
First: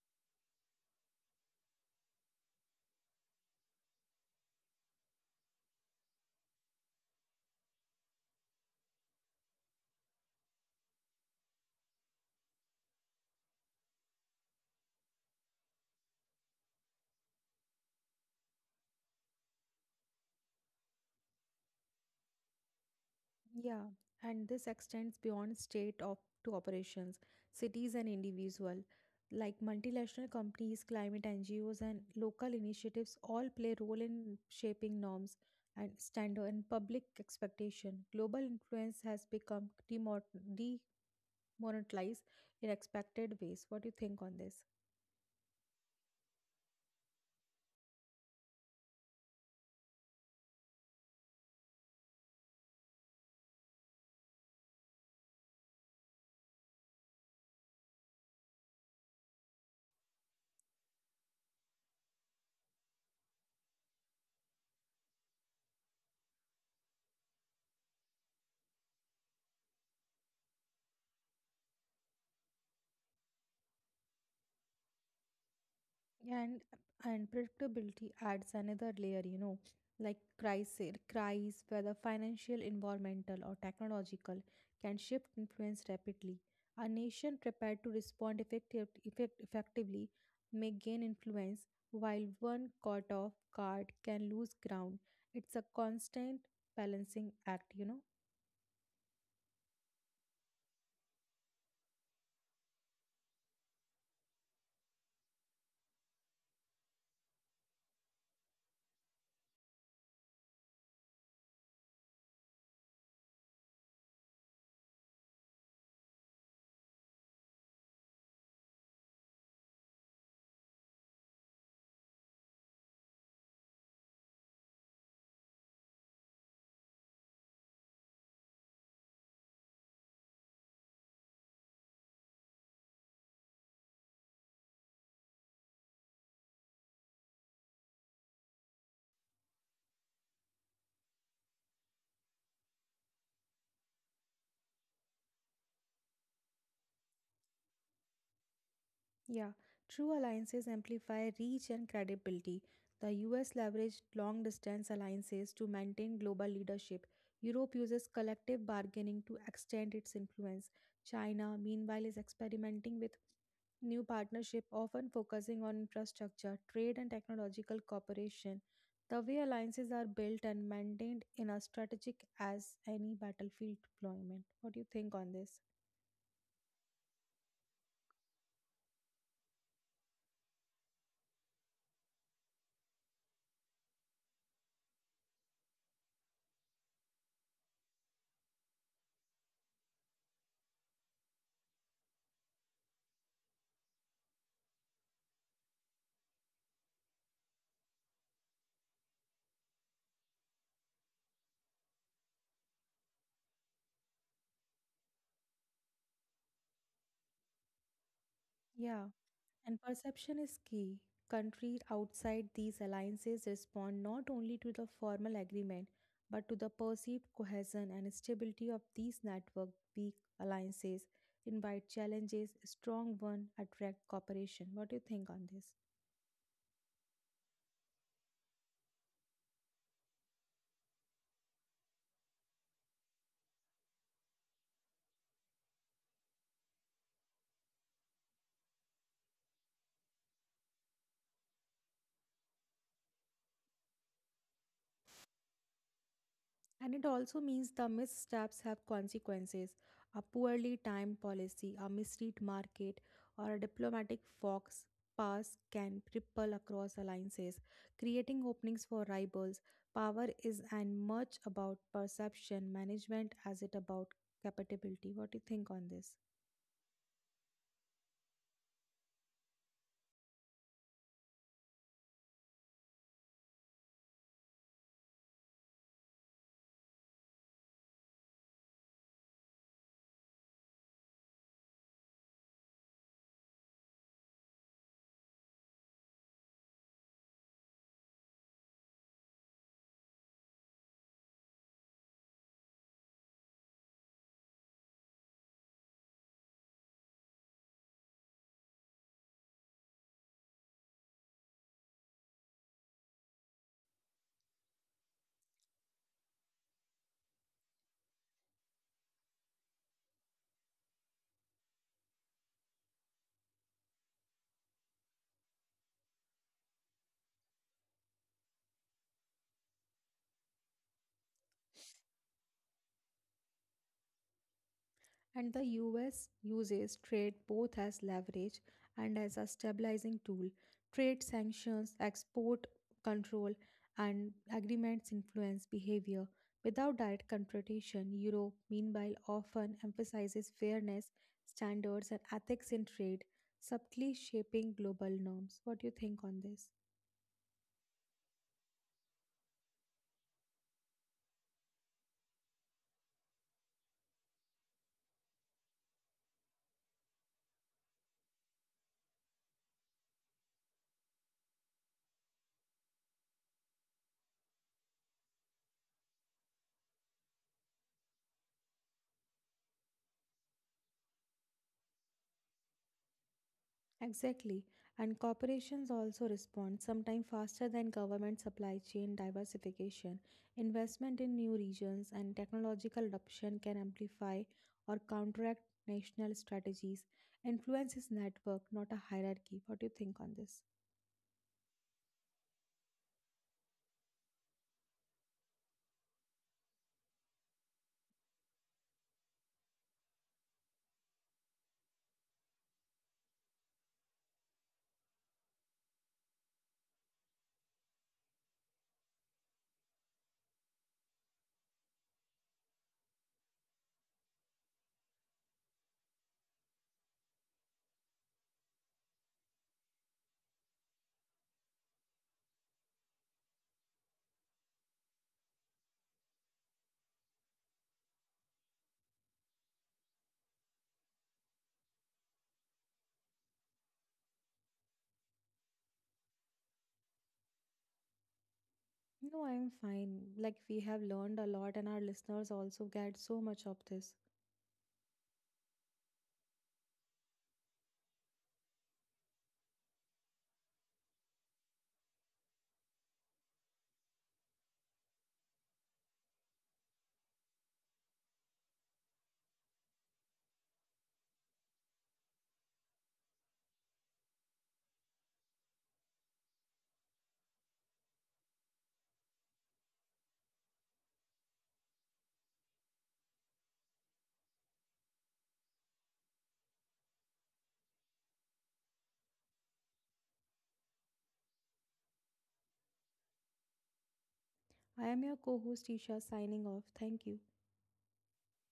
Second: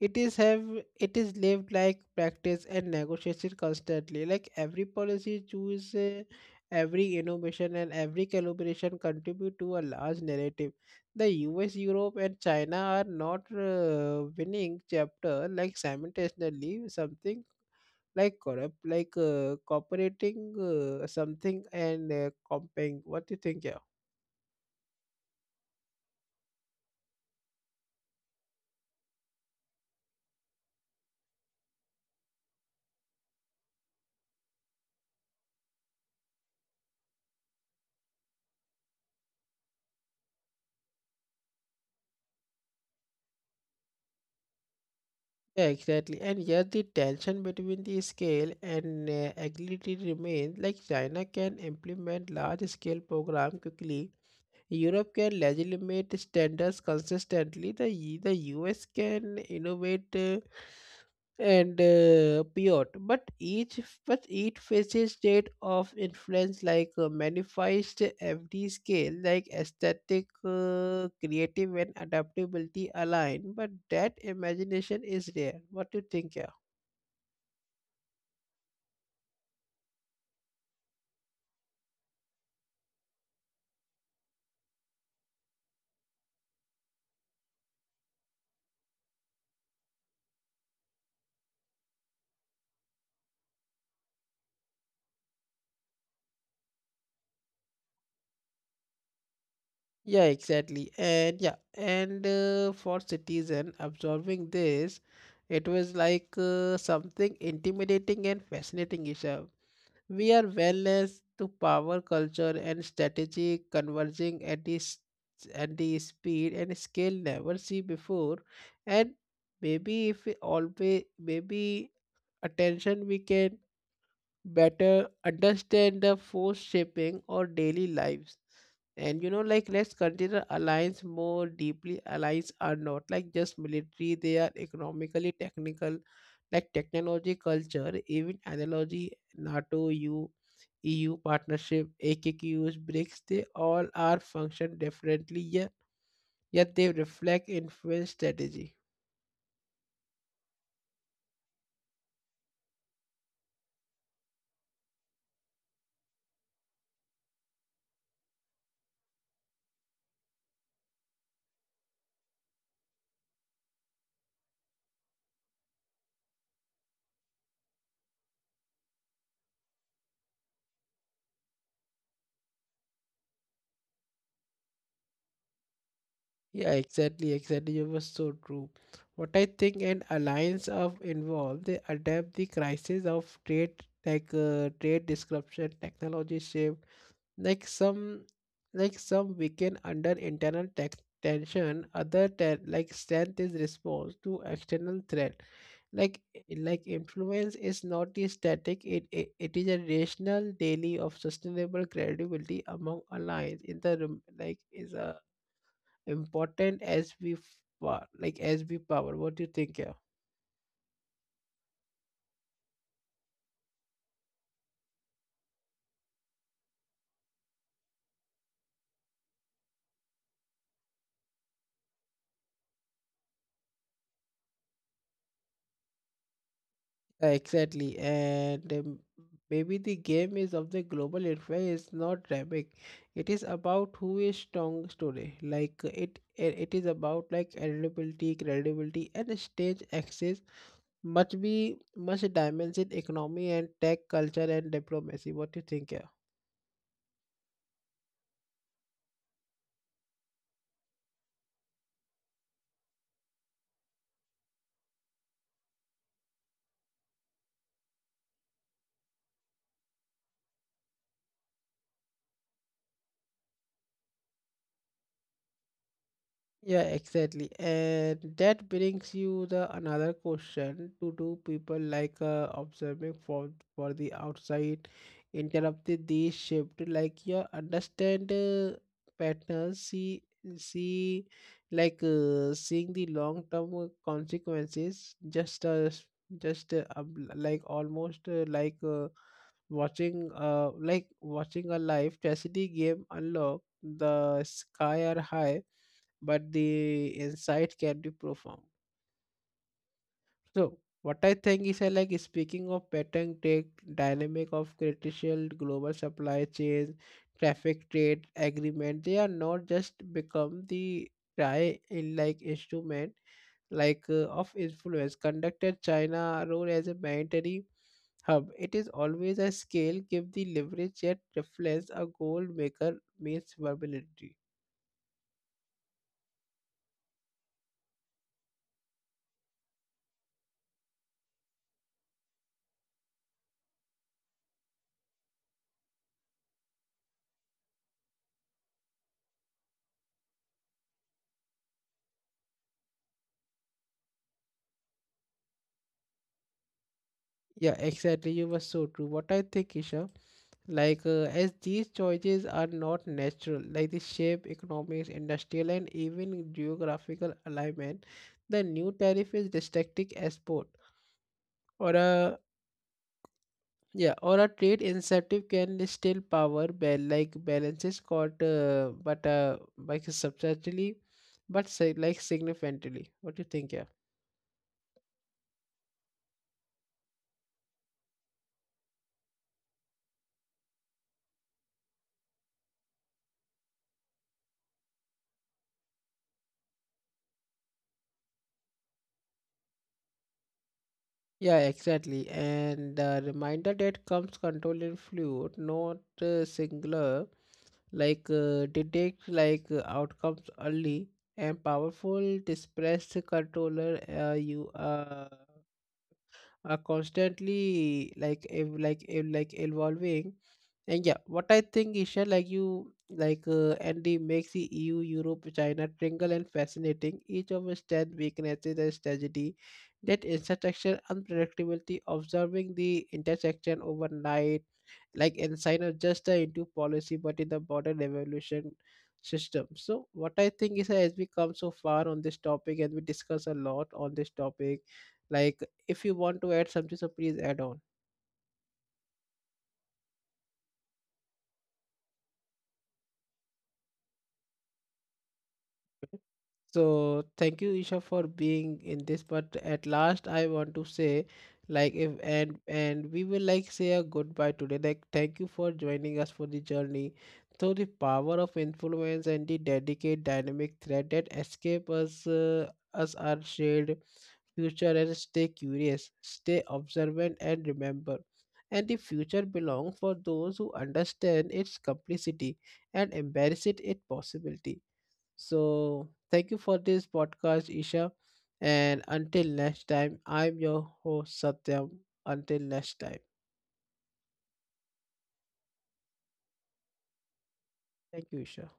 S1: It is have it is lived like practice and negotiation constantly. Like every policy choose, every innovation and every calibration contribute to a large narrative. The US, Europe, and China are not winning chapter like simultaneously something like corrupt like cooperating something and comping. What do you think, yeah?
S2: Yeah, and this extends beyond state op to operations, cities and individual. Like multinational companies, climate NGOs, and local initiatives all play role in shaping norms and standard and public expectation. Global influence has become demonetized in expected ways. What do you think on this?
S1: Yeah, exactly, and yet the tension between the scale and agility remains. Like china can implement large scale program quickly, europe can legitimate standards consistently, the us can innovate and beyond. But each faces state of influence like magnifies to every scale, like aesthetic, creative, and adaptability align. But that imagination is rare. What do you think? Yeah.
S2: And unpredictability adds another layer, you know, like crises, whether financial, environmental, or technological, can shift influence rapidly. A nation prepared to respond effectively may gain influence, while one caught off guard can lose ground. It's a constant balancing act, you know.
S1: Yeah, exactly. And yeah, and for citizen observing this, it was like something intimidating and fascinating, Isha. We are wellness to power culture and strategy converging at at the speed and scale never see before. And maybe if we always, maybe attention we can better understand the force shaping our daily lives. And you know, like let's consider alliance more deeply. Alliance are not like just military, they are economically technical like technology culture even analogy. NATO, EU partnership, aqqs, BRICS, they all are function differently, yet they reflect influence strategy.
S2: Yeah, true alliances amplify reach and credibility. The US leveraged long distance alliances to maintain global leadership. Europe uses collective bargaining to extend its influence. China, meanwhile, is experimenting with new partnership often focusing on infrastructure trade and technological cooperation. The way alliances are built and maintained in a strategic as any battlefield deployment. What do you think on this?
S1: Yeah, exactly. You were so true. What I think an alliance of involved, they adapt the crisis of trade, like trade disruption, technology shift, like some, like some weaken under internal tech tension. Other strength is response to external threat. Like like influence is not the static. It is a rational daily of sustainable credibility among alliance in the rem- like is a important as we
S2: Yeah,
S1: power. What do you think,
S2: and
S1: yeah?
S2: perception is key. Countries outside these alliances respond not only to the formal agreement but to the perceived cohesion and stability of these network. Weak alliances invite challenges, strong ones attract cooperation. What do you think on this?
S1: Yeah, exactly, and maybe the game is of the global influence is not dynamic, it is about who is strong today like it is about like credibility and stage access must be much dimension economy and tech culture and diplomacy. What do you think, yeah?
S2: And it also means the missteps have consequences. A poorly timed policy, a misread market, or a diplomatic fox pass can ripple across alliances, creating openings for rivals. Power is and much about perception management as it about capability. What do you think on this?
S1: Yeah, exactly. And that brings you the another question to do people like observing for the outside interrupted the shift like you understand patterns see see like seeing the long term consequences just like almost watching watching a live chastity game unlock, the sky are high but the insight can be profound. So what I think is like speaking of pattern take dynamic of critical global supply chain, traffic trade agreement, they are not just become the try in like instrument like of influence conducted China role as a mandatory hub. It is always a scale give the leverage yet reflects a gold maker means versatility.
S2: And the US uses trade both as leverage and as a stabilizing tool. Trade sanctions, export control, and agreements influence behavior. Without direct confrontation, Europe, meanwhile, often emphasizes fairness, standards, and ethics in trade, subtly shaping global norms. What do you think on this?
S1: Yeah, exactly. You were so true. What I think, Isha. Like, as these choices are not natural, like the shape, economics, industrial, and even geographical alignment, the new tariff is restricting export or a yeah or a trade incentive can still power balances caught but substantially but say, like significantly. What do you think? Yeah.
S2: Exactly. And corporations also respond, sometimes faster than government supply chain diversification. Investment in new regions and technological adoption can amplify or counteract national strategies. Influence is network, not a hierarchy. What do you think on this?
S1: Yeah, exactly. And the reminder that comes control in fluid, not singular, like detect like outcomes early and powerful dispersed controller you are constantly like evolving. And yeah, what I think, Isha, like you, like Andy makes the EU, Europe, China tingle and fascinating. Each of its 10 weaknesses and strategy, that intersection unpredictability, observing the intersection overnight, like inside of just the into policy, but in the broader evolution system. So what I think is as we come so far on this topic and we discuss a lot on this topic, like if you want to add something, so please add on.
S2: No, I'm fine. Like, we have learned a lot, and our listeners also get so much of this.
S1: So thank you, Isha, for being in this. But at last, I want to say, like, if and we will like say a goodbye today. Like, thank you for joining us for the journey through the power of influence and the delicate dynamic thread that escape us, us our shared future. And stay curious, stay observant, and remember. And the future belongs for those who understand its complexity and embrace it, its possibility. So, thank you for this podcast, Isha. And until next time, I'm your host, Satyam. Until next time,
S2: I am your co host, Isha, signing off. Thank you.
S1: thank you, Isha.